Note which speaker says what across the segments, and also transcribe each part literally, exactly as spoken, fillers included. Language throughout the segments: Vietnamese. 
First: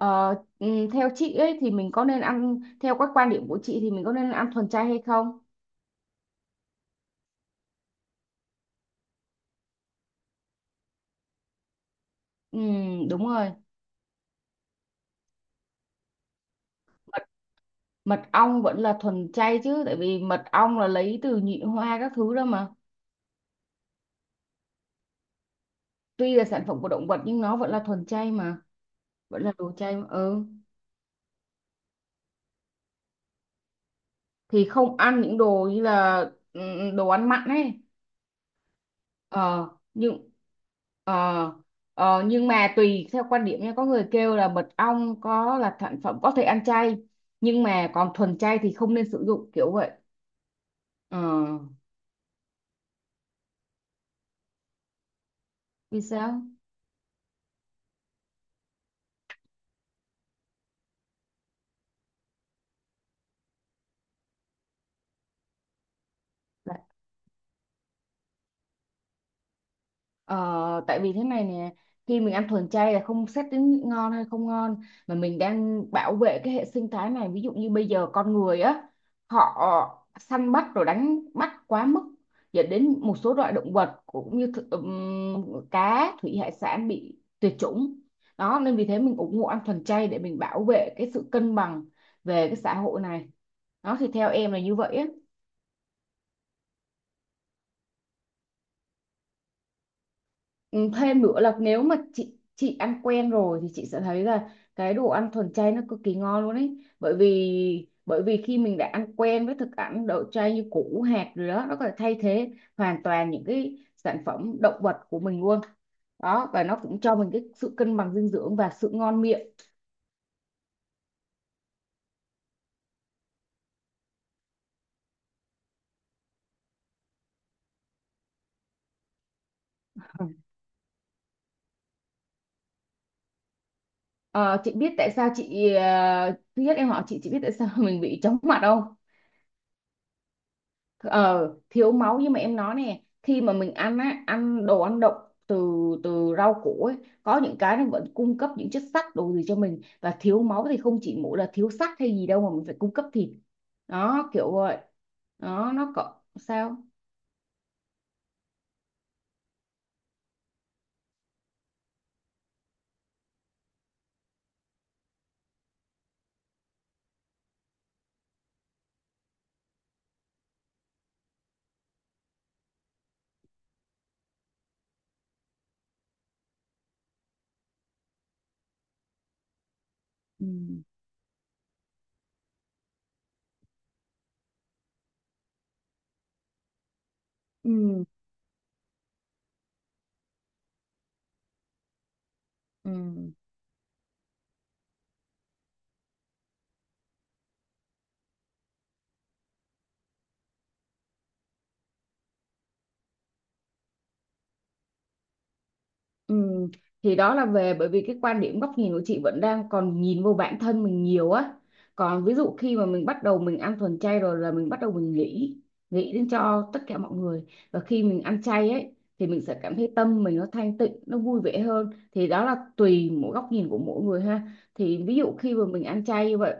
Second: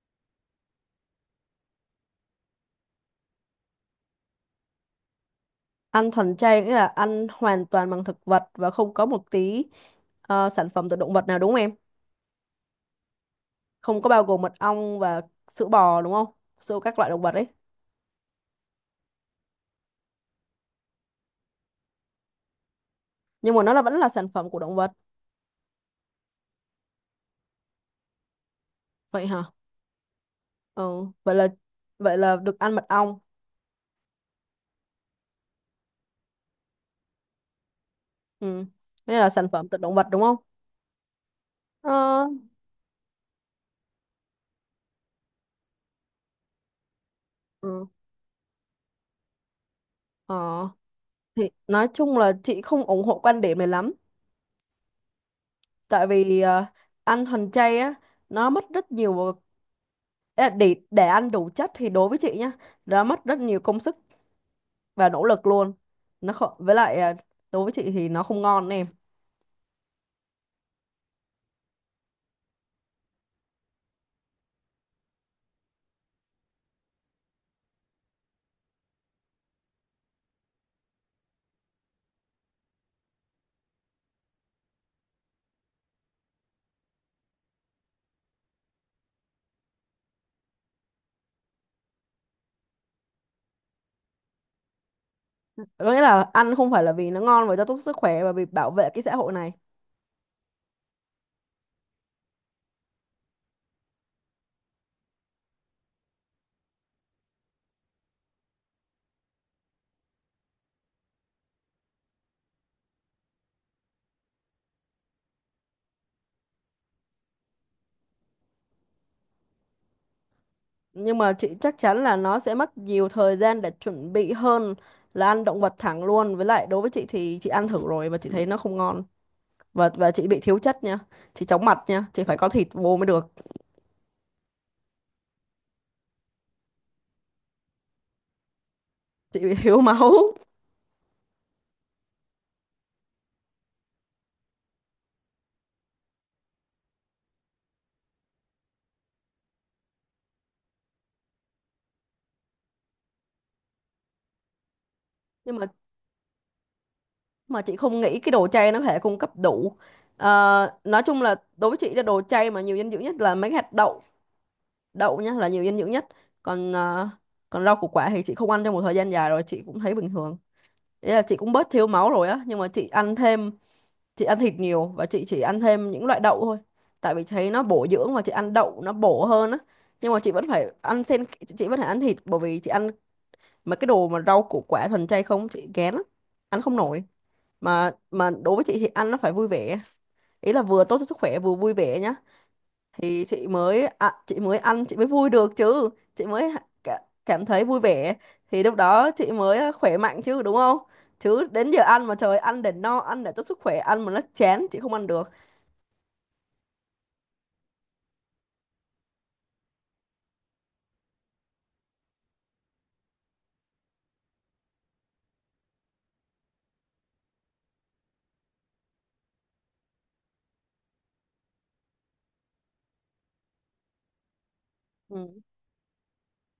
Speaker 1: Ờ, ừ, theo chị ấy thì mình có nên ăn, theo các quan điểm của chị thì mình có nên ăn thuần chay hay không?
Speaker 2: Ăn thuần chay nghĩa là ăn hoàn toàn bằng thực vật và không có một tí ờ, sản phẩm từ động vật nào, đúng không em?
Speaker 1: Ừ, đúng rồi.
Speaker 2: Không có bao gồm mật ong và sữa bò đúng không? Sữa các loại động
Speaker 1: mật,
Speaker 2: vật ấy.
Speaker 1: mật ong vẫn là thuần chay chứ, tại vì mật ong là lấy từ nhị hoa các thứ đó mà.
Speaker 2: Nhưng mà nó là vẫn là sản phẩm của động vật.
Speaker 1: Tuy là sản phẩm của động vật nhưng nó vẫn là thuần chay mà,
Speaker 2: Vậy
Speaker 1: vẫn
Speaker 2: hả?
Speaker 1: là đồ chay mà. Ừ.
Speaker 2: Ừ, vậy là vậy là được ăn mật ong.
Speaker 1: Thì không ăn những đồ như là, ừ, ừ, đồ ăn mặn ấy.
Speaker 2: Ừ. Đây là sản phẩm
Speaker 1: ờ
Speaker 2: từ động vật đúng
Speaker 1: nhưng
Speaker 2: không?
Speaker 1: ờ ờ,
Speaker 2: Ờ,
Speaker 1: nhưng mà tùy theo quan điểm nha, có người kêu là mật ong có là sản phẩm có thể ăn chay, nhưng
Speaker 2: ừ.
Speaker 1: mà còn thuần chay thì không nên sử dụng kiểu vậy.
Speaker 2: Ờ,
Speaker 1: ờ
Speaker 2: thì nói chung là chị không ủng hộ quan điểm này lắm,
Speaker 1: Vì
Speaker 2: tại vì
Speaker 1: sao?
Speaker 2: ờ, ăn thuần chay á, nó mất rất nhiều. Ý là để để ăn đủ chất thì đối với chị nhá, nó mất rất nhiều công sức và nỗ lực luôn. Nó không, với lại à, đối với chị thì nó không ngon em.
Speaker 1: Ờ, tại vì thế này nè, khi mình ăn thuần chay là không xét đến ngon hay không ngon, mà mình đang bảo vệ cái hệ sinh thái này. Ví dụ như bây giờ con người á, họ săn bắt rồi đánh bắt quá mức, dẫn đến một số loại động vật cũng như th- ừm, cá thủy hải sản bị tuyệt chủng. Đó nên vì thế mình ủng hộ ăn thuần chay để mình bảo vệ cái sự cân bằng về cái xã hội này. Đó thì theo em là như vậy á.
Speaker 2: Có nghĩa là ăn không phải là vì nó ngon và cho tốt sức khỏe mà vì bảo vệ cái xã hội này.
Speaker 1: Ừ, thêm nữa là nếu mà chị chị ăn quen rồi thì chị sẽ thấy là cái đồ ăn thuần chay nó cực kỳ ngon luôn ấy, bởi vì bởi vì khi mình đã ăn quen với thực ăn đậu chay như củ hạt rồi đó, nó có thể thay thế hoàn toàn những cái sản phẩm động vật của mình luôn. Đó, và nó cũng cho mình cái sự cân bằng dinh dưỡng và sự ngon miệng.
Speaker 2: Nhưng mà chị chắc chắn là nó sẽ mất nhiều thời gian để chuẩn bị hơn là ăn động vật thẳng luôn, với lại đối với chị thì chị ăn thử rồi và chị thấy nó không ngon, và và chị bị
Speaker 1: Ừ.
Speaker 2: thiếu chất nha, chị chóng mặt nha, chị phải có thịt vô mới được.
Speaker 1: Ờ, chị biết tại sao chị, ờ, thứ nhất em hỏi chị chị biết tại sao mình bị chóng mặt không?
Speaker 2: Chị bị thiếu máu.
Speaker 1: Ờ, thiếu máu, nhưng mà em nói nè, khi mà mình ăn á, ăn đồ ăn đậu, từ từ rau củ ấy, có những cái nó vẫn cung cấp những chất sắt đồ gì cho mình, và thiếu máu thì không chỉ mỗi là thiếu sắt hay gì đâu mà mình phải cung cấp thịt. Đó, kiểu vậy
Speaker 2: Nhưng mà
Speaker 1: đó, nó có sao.
Speaker 2: mà chị không nghĩ cái đồ chay nó có thể cung cấp đủ. Ờ, nói chung là đối với chị là đồ chay mà nhiều dinh dưỡng nhất là mấy hạt đậu, đậu nhá, là nhiều dinh dưỡng nhất. Còn ờ, còn rau củ quả thì chị không ăn trong một thời gian dài rồi, chị cũng thấy bình thường. Ý là chị cũng bớt thiếu máu rồi á, nhưng mà chị ăn thêm, chị ăn thịt nhiều và chị chỉ ăn thêm những loại đậu thôi, tại vì thấy nó bổ dưỡng và chị ăn đậu nó bổ hơn á. Nhưng mà chị vẫn phải
Speaker 1: Ừ.
Speaker 2: ăn sen, chị vẫn phải ăn thịt, bởi vì chị ăn mấy cái đồ mà rau củ quả thuần chay không, chị ghén lắm, ăn không nổi. mà
Speaker 1: Ừ.
Speaker 2: mà đối với chị thì ăn nó phải vui vẻ, ý là vừa tốt cho sức khỏe vừa vui vẻ nhá,
Speaker 1: Ừ.
Speaker 2: thì chị mới ạ- chị mới ăn, chị mới vui được chứ, chị mới cả- cảm thấy vui vẻ, thì lúc đó chị mới ờ, khỏe mạnh chứ, đúng không? Chứ đến giờ ăn mà trời, ăn để no, ăn để tốt sức khỏe, ăn mà nó chán chị không ăn được.
Speaker 1: Ừ, thì đó là về, bởi vì cái quan điểm góc nhìn của chị vẫn đang còn nhìn vô bản thân mình nhiều á. Còn ví dụ khi mà mình bắt đầu mình ăn thuần chay rồi là mình bắt đầu mình nghĩ nghĩ đến cho tất cả mọi người. Và khi mình ăn chay ấy thì mình sẽ cảm thấy tâm mình nó thanh tịnh, nó vui vẻ hơn. Thì đó là tùy mỗi góc nhìn của mỗi người ha. Thì ví
Speaker 2: Ừ.
Speaker 1: dụ khi mà mình ăn chay như vậy,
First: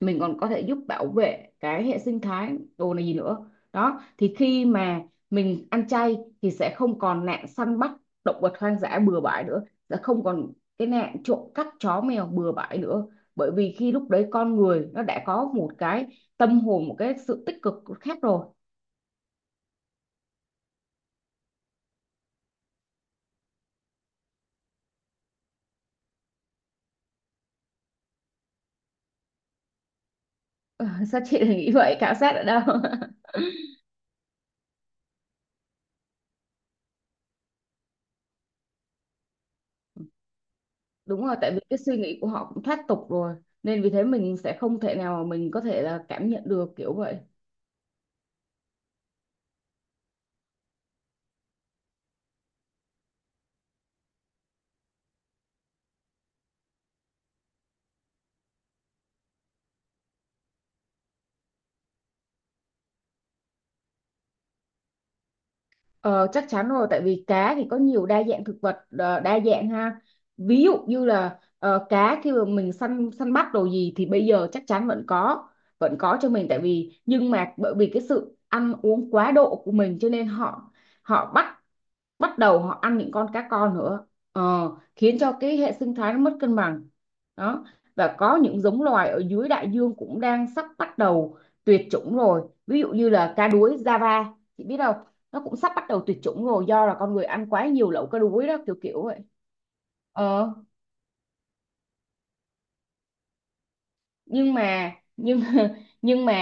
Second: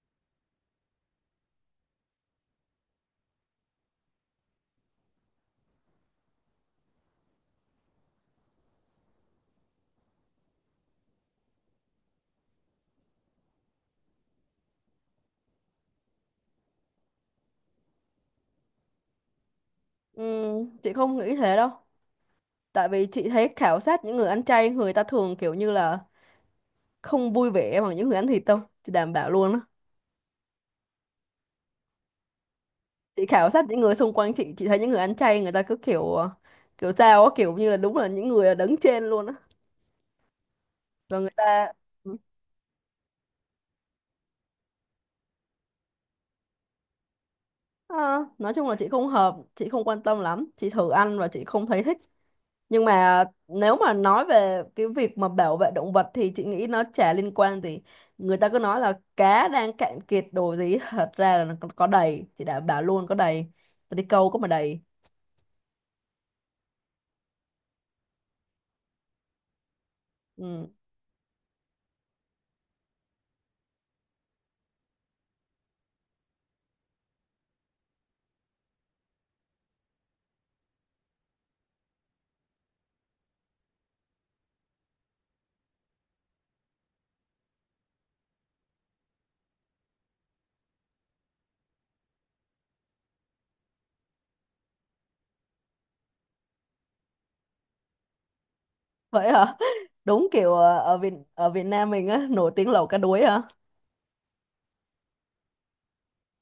Speaker 1: mình còn có thể giúp bảo vệ cái hệ sinh thái đồ này gì nữa. Đó thì khi mà mình ăn chay thì sẽ không còn nạn săn bắt động vật hoang dã bừa bãi nữa, sẽ không còn cái nạn trộm cắp chó mèo bừa bãi nữa, bởi vì khi lúc đấy con người nó đã có một cái tâm hồn, một cái sự tích cực khác rồi.
Speaker 2: Ừ, chị không nghĩ thế đâu, tại vì chị thấy khảo sát những người ăn chay, người ta thường kiểu như là không vui vẻ bằng những người ăn thịt đâu, chị đảm bảo luôn á.
Speaker 1: Ờ, sao chị lại nghĩ vậy, khảo sát ở đâu?
Speaker 2: Chị khảo sát những người xung quanh chị chị thấy những người ăn chay người ta cứ kiểu ờ, kiểu sao á, kiểu như là đúng là những người đứng trên luôn á, và
Speaker 1: Đúng
Speaker 2: người
Speaker 1: rồi, tại vì
Speaker 2: ta
Speaker 1: cái suy
Speaker 2: ừ.
Speaker 1: nghĩ của họ cũng thoát tục rồi, nên vì thế mình sẽ không thể nào mà mình có thể là cảm nhận được, kiểu vậy.
Speaker 2: À, nói chung là chị không hợp, chị không quan tâm lắm, chị thử ăn và chị không thấy thích. Nhưng mà nếu mà nói về cái việc mà bảo vệ động vật thì chị nghĩ nó chả liên quan gì. Người ta cứ nói là cá đang cạn kiệt đồ gì, thật ra là nó có có đầy, chị đảm bảo luôn có đầy. Tôi đi câu có mà đầy.
Speaker 1: Ờ, chắc chắn rồi, tại vì cá thì có nhiều đa dạng thực vật, ờ, đa dạng ha. Ví
Speaker 2: Ừ.
Speaker 1: dụ như là, ờ, cá khi mà mình săn, săn bắt đồ gì, thì bây giờ chắc chắn vẫn có, vẫn có cho mình, tại vì, nhưng mà bởi vì cái sự ăn uống quá độ của mình, cho nên họ, họ bắt, bắt đầu họ ăn những con cá con nữa. Ờ, khiến cho cái hệ sinh thái nó mất cân bằng. Đó, và có những giống loài ở dưới đại dương cũng đang sắp bắt đầu tuyệt chủng rồi. Ví dụ như là cá đuối Java, chị biết không? Nó cũng sắp bắt đầu tuyệt chủng rồi, do là con người ăn quá nhiều lẩu cá đuối đó, kiểu kiểu vậy.
Speaker 2: Vậy hả? Đúng
Speaker 1: ờ
Speaker 2: kiểu ờ, ở Việt ở Việt Nam mình á nổi tiếng lẩu cá đuối hả?
Speaker 1: nhưng mà, nhưng nhưng mà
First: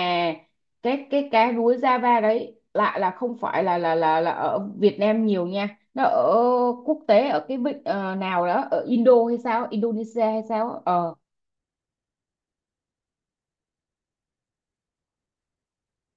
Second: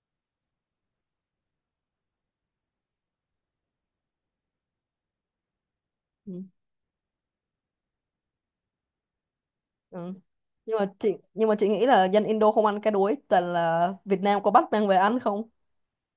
Speaker 1: cái cái cá rúi Java đấy lại là không phải là là là là ở Việt Nam nhiều nha, nó ở
Speaker 2: Ừ.
Speaker 1: quốc tế, ở cái vịnh, ờ, nào đó ở Indo hay sao,
Speaker 2: Ừ.
Speaker 1: Indonesia hay sao á.
Speaker 2: Nhưng mà chị
Speaker 1: ờ
Speaker 2: nhưng mà chị nghĩ là dân Indo không ăn cá đuối, toàn là Việt Nam có bắt mang về ăn không?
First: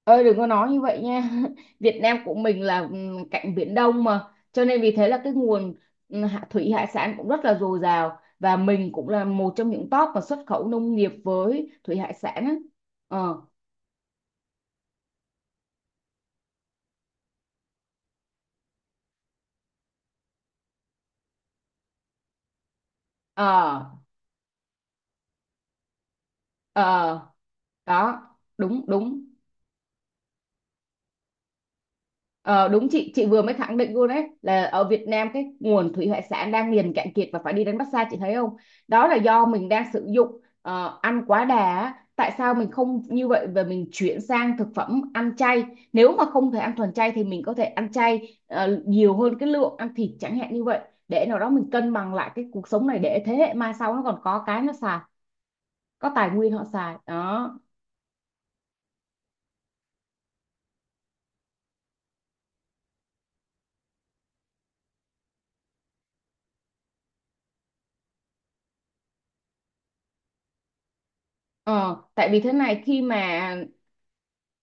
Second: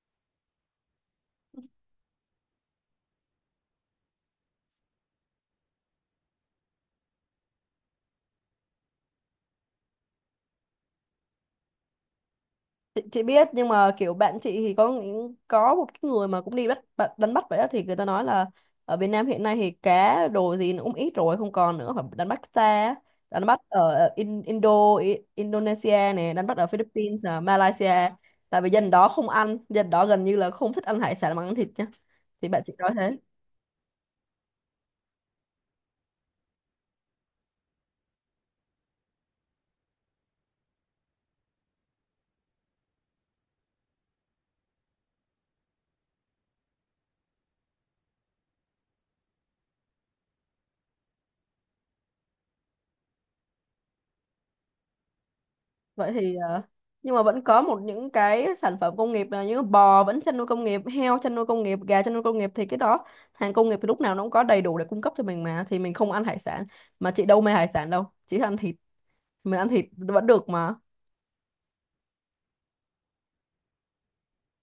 Speaker 1: Ơi đừng có nói như vậy nha. Việt Nam của mình là, ừm, cạnh Biển Đông mà, cho nên vì thế là cái nguồn, ừm, hạ- thủy hải sản cũng rất là dồi dào, và mình cũng là một trong những top mà xuất khẩu nông nghiệp với thủy hải sản á.
Speaker 2: chị, chị
Speaker 1: ờ
Speaker 2: biết, nhưng mà kiểu bạn chị thì có những có một cái người mà cũng đi bắt bắt- đánh bắt vậy đó, thì người ta nói là ở Việt Nam hiện nay thì cá đồ gì nó cũng ít rồi, không còn nữa, phải đánh bắt xa á. Đánh bắt
Speaker 1: ờ
Speaker 2: ở In, Indo, I- Indonesia này, đánh bắt ở
Speaker 1: ờ
Speaker 2: Philippines à, Malaysia,
Speaker 1: Đó.
Speaker 2: tại vì
Speaker 1: Đúng
Speaker 2: dân đó
Speaker 1: đúng.
Speaker 2: không ăn, dân đó gần như là không thích ăn hải sản mà ăn thịt nhá. Thì bạn
Speaker 1: Ờ,
Speaker 2: chị
Speaker 1: đúng,
Speaker 2: nói
Speaker 1: chị
Speaker 2: thế.
Speaker 1: chị vừa mới khẳng định luôn đấy, là ở Việt Nam cái nguồn thủy hải sản đang liền cạn kiệt và phải đi đánh bắt xa, chị thấy không? Đó là do mình đang sử dụng, ờ, ăn quá đà á. Tại sao mình không như vậy và mình chuyển sang thực phẩm ăn chay? Nếu mà không thể ăn thuần chay thì mình có thể ăn chay, ờ, nhiều hơn cái lượng ăn thịt chẳng hạn như vậy, để nào đó mình cân bằng lại cái cuộc sống này, để thế hệ mai sau nó còn có cái nó xài,
Speaker 2: Vậy
Speaker 1: có tài
Speaker 2: thì
Speaker 1: nguyên
Speaker 2: ờ,
Speaker 1: họ xài
Speaker 2: nhưng mà vẫn
Speaker 1: đó.
Speaker 2: có một những cái sản phẩm công nghiệp là như bò vẫn chăn nuôi công nghiệp, heo chăn nuôi công nghiệp, gà chăn nuôi công nghiệp, thì cái đó hàng công nghiệp thì lúc nào nó cũng có đầy đủ để cung cấp cho mình mà, thì mình không ăn hải sản, mà chị đâu mê hải sản đâu, chị thích ăn thịt, mình ăn thịt vẫn được mà.
Speaker 1: Ờ, tại vì thế này, khi mà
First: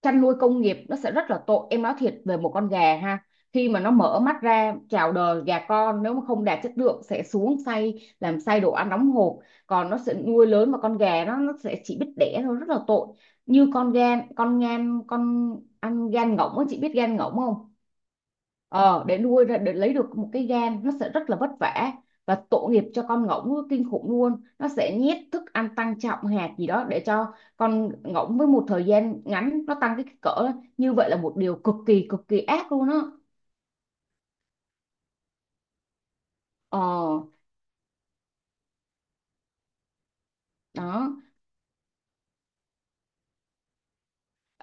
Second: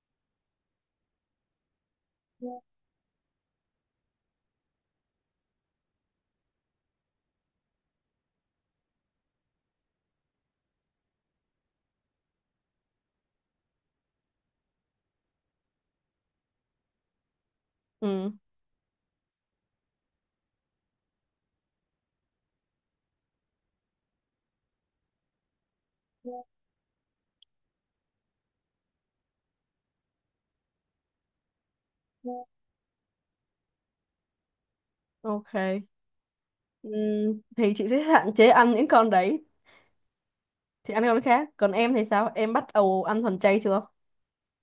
Speaker 1: chăn nuôi công nghiệp nó sẽ rất là tội. Em nói thiệt về một con gà ha, khi mà nó mở mắt ra chào đời, gà con nếu mà không đạt chất lượng sẽ xuống xay, làm xay đồ ăn đóng hộp. Còn nó sẽ nuôi lớn mà con gà nó nó sẽ chỉ biết đẻ thôi, rất là tội. Như con gan con, ngan con, ăn gan ngỗng á, chị biết gan ngỗng không?
Speaker 2: Ừ.
Speaker 1: Ờ, để nuôi ra để lấy được một cái gan nó sẽ rất là vất vả, và tội nghiệp cho con ngỗng kinh khủng luôn. Nó sẽ nhét thức ăn tăng trọng hạt gì đó, để cho con ngỗng với một thời gian ngắn nó tăng cái kích cỡ. Như vậy là một điều cực kỳ cực kỳ ác luôn á.
Speaker 2: Ok.
Speaker 1: ờ
Speaker 2: Ừ, thì chị sẽ hạn chế ăn những con đấy, chị ăn
Speaker 1: Đó.
Speaker 2: con khác. Còn em thì sao, em bắt đầu ăn thuần chay chưa?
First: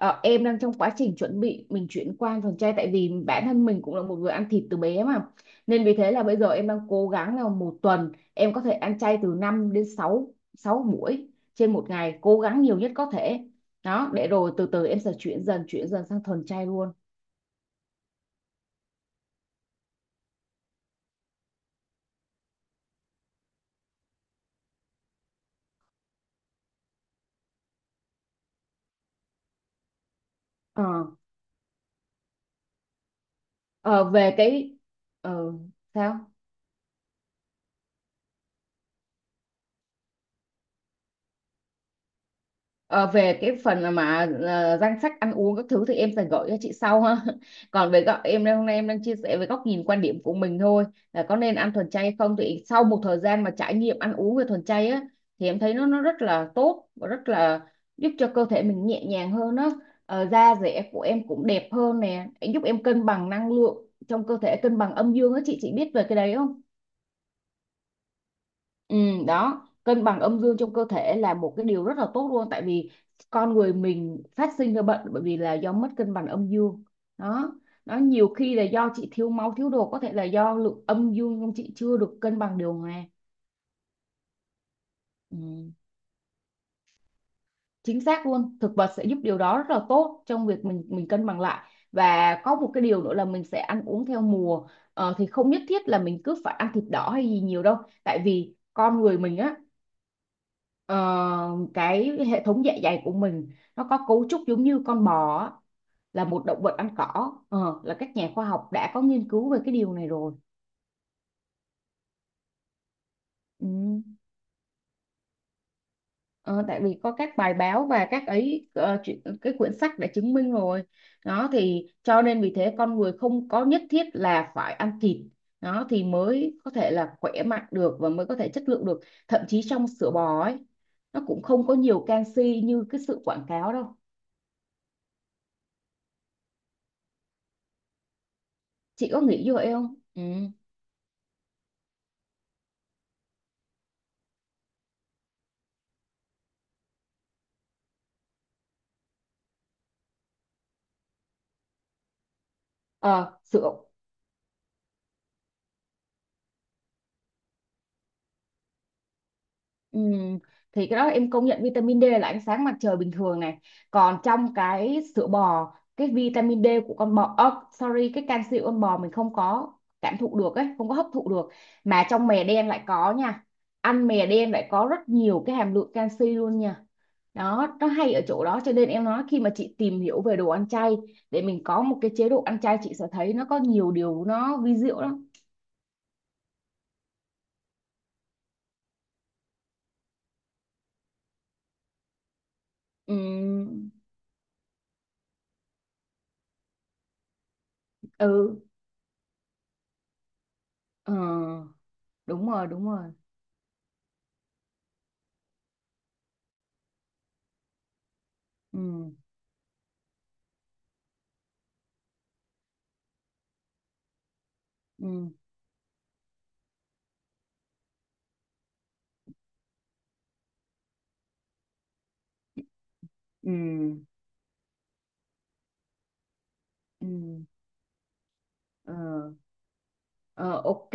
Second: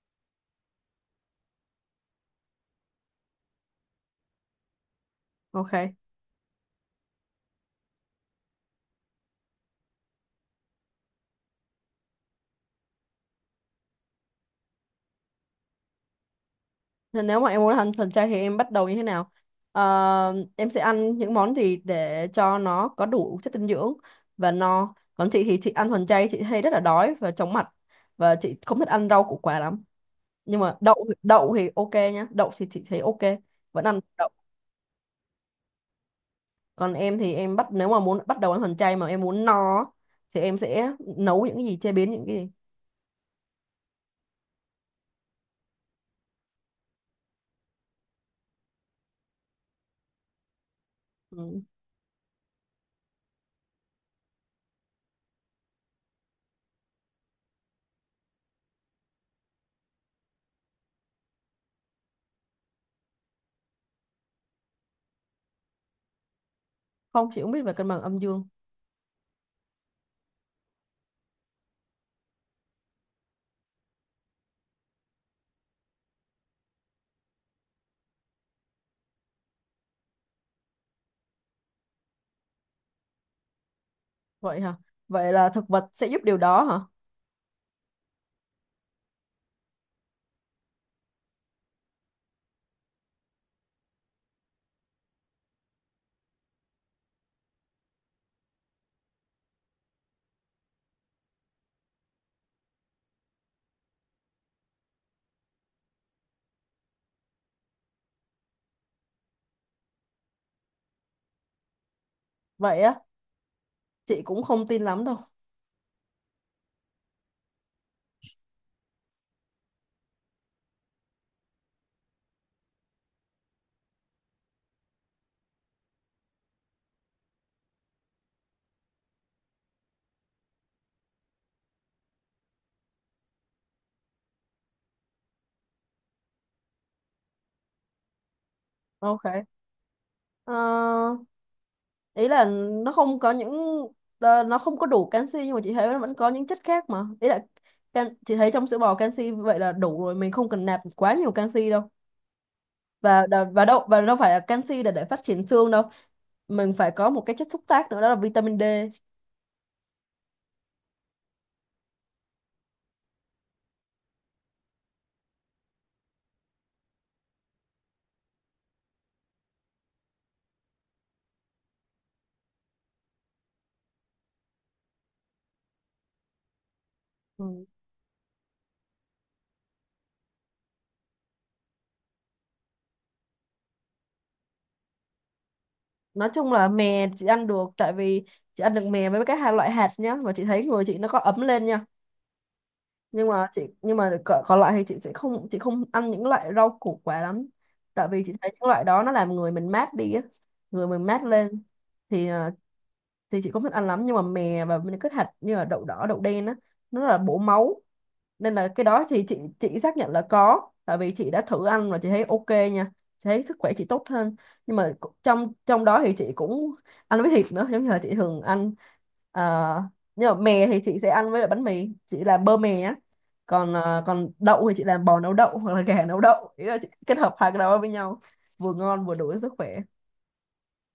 Speaker 1: Ờ, em đang trong quá trình chuẩn bị mình chuyển qua ăn thuần chay, tại vì bản thân mình cũng là một người ăn thịt từ bé mà. Nên
Speaker 2: Ok.
Speaker 1: vì thế là bây giờ em đang cố gắng là một tuần em có thể ăn chay từ năm đến 6 sáu sáu buổi trên một ngày, cố gắng nhiều nhất có thể. Đó, để rồi từ từ em sẽ chuyển dần chuyển dần sang thuần chay luôn.
Speaker 2: Nên nếu mà em muốn ăn thuần chay thì em bắt đầu như thế nào? Ờ, em sẽ ăn những món gì để cho nó có đủ chất dinh dưỡng và no. Còn chị thì chị ăn thuần chay chị hay rất là đói và chóng mặt, và chị không thích ăn rau củ quả lắm. Nhưng mà
Speaker 1: ờ,
Speaker 2: đậu đậu thì ok nhá, đậu thì chị thấy ok, vẫn ăn
Speaker 1: ờ,
Speaker 2: đậu.
Speaker 1: Về cái, ờ, sao.
Speaker 2: Còn em thì em bắt, nếu mà muốn bắt đầu ăn thuần chay mà em muốn no á, thì em sẽ nấu những cái gì, chế biến những cái gì.
Speaker 1: Ờ, về cái phần mà, ờ, danh sách ăn uống các thứ thì em sẽ gửi cho chị sau ha. Còn về góc em đang- hôm nay em đang chia sẻ về góc nhìn quan điểm của mình thôi, là có nên
Speaker 2: Ừ.
Speaker 1: ăn thuần chay hay không. Thì sau một thời gian mà trải nghiệm ăn uống về thuần chay á, thì em thấy nó, nó rất là tốt và rất là giúp cho cơ thể mình nhẹ nhàng hơn á. Ờ, da dẻ của em cũng đẹp hơn nè, giúp em cân bằng năng lượng trong cơ thể, cân bằng âm dương á. Chị chị biết về cái đấy không?
Speaker 2: Không, chị cũng biết về cân bằng âm dương.
Speaker 1: Ừ, đó, cân bằng âm dương trong cơ thể là một cái điều rất là tốt luôn, tại vì con người mình phát sinh ra bệnh bởi vì là do mất cân bằng âm dương. Đó, nó nhiều khi là do chị thiếu máu, thiếu đồ, có thể là do lượng âm dương trong chị chưa được cân bằng điều hòa.
Speaker 2: Vậy hả? Vậy là thực
Speaker 1: Ừ,
Speaker 2: vật sẽ giúp điều đó hả?
Speaker 1: chính xác luôn, thực vật sẽ giúp điều đó rất là tốt trong việc mình mình cân bằng lại. Và có một cái điều nữa là mình sẽ ăn uống theo mùa. Ờ, thì không nhất thiết là mình cứ phải ăn thịt đỏ hay gì nhiều đâu, tại vì con người mình á, ờ, cái hệ thống dạ dày của mình nó có cấu trúc giống như con bò á, là một động vật ăn cỏ. Ờ, là các nhà khoa học đã có nghiên cứu về cái điều này rồi.
Speaker 2: Vậy á,
Speaker 1: Ừ.
Speaker 2: chị cũng không tin lắm đâu.
Speaker 1: Ờ, tại vì có các bài báo và các ấy, ờ, chuyện, cái quyển sách đã chứng minh rồi. Đó thì cho nên vì thế con người không có nhất thiết là phải ăn thịt đó thì mới có thể là khỏe mạnh được, và mới có thể chất lượng được. Thậm chí trong sữa bò ấy, nó cũng không có nhiều canxi như cái sự quảng cáo đâu. Chị có
Speaker 2: Ok.
Speaker 1: nghĩ như vậy không? Ừ.
Speaker 2: Ờ, ý là nó không có những ờ, nó không có đủ canxi, nhưng mà chị thấy nó vẫn có những chất khác mà, ý là can, chị thấy trong sữa bò canxi vậy là đủ rồi, mình không cần nạp quá nhiều canxi đâu. và
Speaker 1: Ờ,
Speaker 2: đ- và
Speaker 1: sữa.
Speaker 2: đâu và đâu phải là canxi để để phát triển xương đâu, mình phải có một cái chất xúc tác nữa, đó là vitamin D.
Speaker 1: Ừm, thì cái đó em công nhận, vitamin D là ánh sáng mặt trời bình thường này. Còn trong cái sữa bò, cái vitamin D của con bò, ơ, sorry, cái canxi của con bò mình không có cảm thụ được ấy, không có hấp thụ được. Mà trong mè đen lại có nha, ăn mè đen lại có rất nhiều cái hàm lượng canxi luôn nha.
Speaker 2: Ừ.
Speaker 1: Đó, nó hay ở chỗ đó, cho nên em nói khi mà chị tìm hiểu về đồ ăn chay, để mình có một cái chế độ ăn chay, chị sẽ thấy nó có nhiều điều nó vi diệu lắm.
Speaker 2: Nói chung là mè chị ăn được, tại vì chị ăn được mè với cái hai loại hạt nhá, và chị thấy người chị nó có ấm lên nha. Nhưng mà chị
Speaker 1: Ừm.
Speaker 2: nhưng mà còn còn lại thì chị sẽ không chị không ăn những loại rau củ quả lắm, tại vì chị thấy
Speaker 1: Ừ.
Speaker 2: những loại đó nó làm người mình mát đi á, người mình
Speaker 1: Ờ,
Speaker 2: mát lên. Thì
Speaker 1: đúng
Speaker 2: à,
Speaker 1: rồi đúng rồi.
Speaker 2: thì chị không thích ăn lắm, nhưng mà mè và những cái hạt như là đậu đỏ đậu đen á, nó là bổ máu, nên là cái đó
Speaker 1: Ừ.
Speaker 2: thì chị chị xác nhận là có, tại vì chị đã thử ăn và chị thấy ok nha, chị thấy sức khỏe chị tốt hơn. Nhưng mà cũng-
Speaker 1: Ừ.
Speaker 2: trong trong đó thì chị cũng ăn với thịt nữa, giống như là chị thường ăn. Ờ, nhưng mà mè thì chị sẽ ăn với lại bánh mì, chị làm bơ mè á.
Speaker 1: Ừ.
Speaker 2: Còn ờ, còn đậu thì chị làm bò nấu đậu hoặc là gà nấu đậu, ý là chị kết hợp
Speaker 1: Ừ.
Speaker 2: hai cái đó với nhau, vừa
Speaker 1: ờ,
Speaker 2: ngon vừa đủ cho sức khỏe.
Speaker 1: ờ, ok.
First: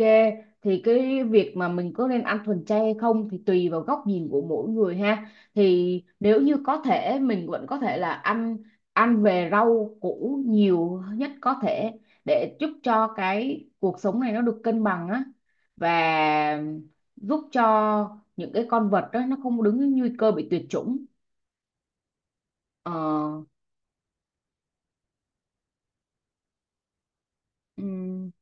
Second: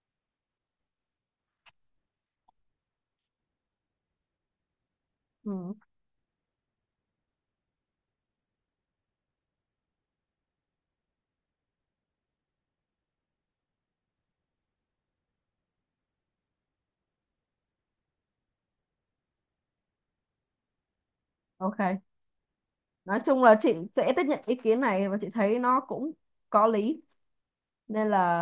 Speaker 1: Thì cái việc mà mình có nên ăn thuần chay hay không thì tùy vào góc nhìn của mỗi người ha.
Speaker 2: Ừ,
Speaker 1: Thì nếu như có thể, mình vẫn có thể là ăn, ăn về rau củ nhiều nhất có thể, để giúp cho cái cuộc sống này nó được cân bằng á, và giúp cho những cái con vật đó nó không đứng nguy cơ bị tuyệt chủng.
Speaker 2: ok.
Speaker 1: Ờ.
Speaker 2: Nói chung là chị sẽ tiếp nhận ý kiến này và chị thấy nó cũng có lý, nên
Speaker 1: Ừ,
Speaker 2: là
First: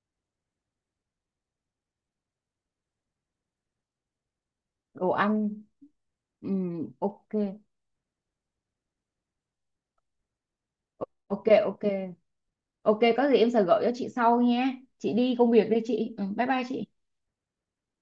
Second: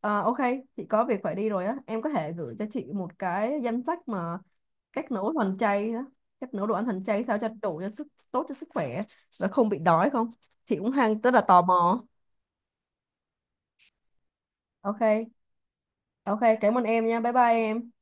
Speaker 2: à, ok. Chị có việc phải đi rồi á, em có thể gửi cho chị một cái danh sách mà cách
Speaker 1: đồ
Speaker 2: nấu
Speaker 1: ăn.
Speaker 2: thuần chay đó,
Speaker 1: Ừ,
Speaker 2: cách nấu đồ ăn thuần chay
Speaker 1: ok.
Speaker 2: sao cho đủ cho sức, tốt cho sức khỏe, và không bị đói không, chị cũng hang rất là
Speaker 1: Ok.
Speaker 2: tò
Speaker 1: Ok
Speaker 2: mò.
Speaker 1: ok, có gì em sẽ gửi cho chị sau nha. Chị
Speaker 2: Ok
Speaker 1: đi công việc đây chị, ừ,
Speaker 2: ok.
Speaker 1: bye bye
Speaker 2: Cảm ơn
Speaker 1: chị.
Speaker 2: em nha, bye bye em.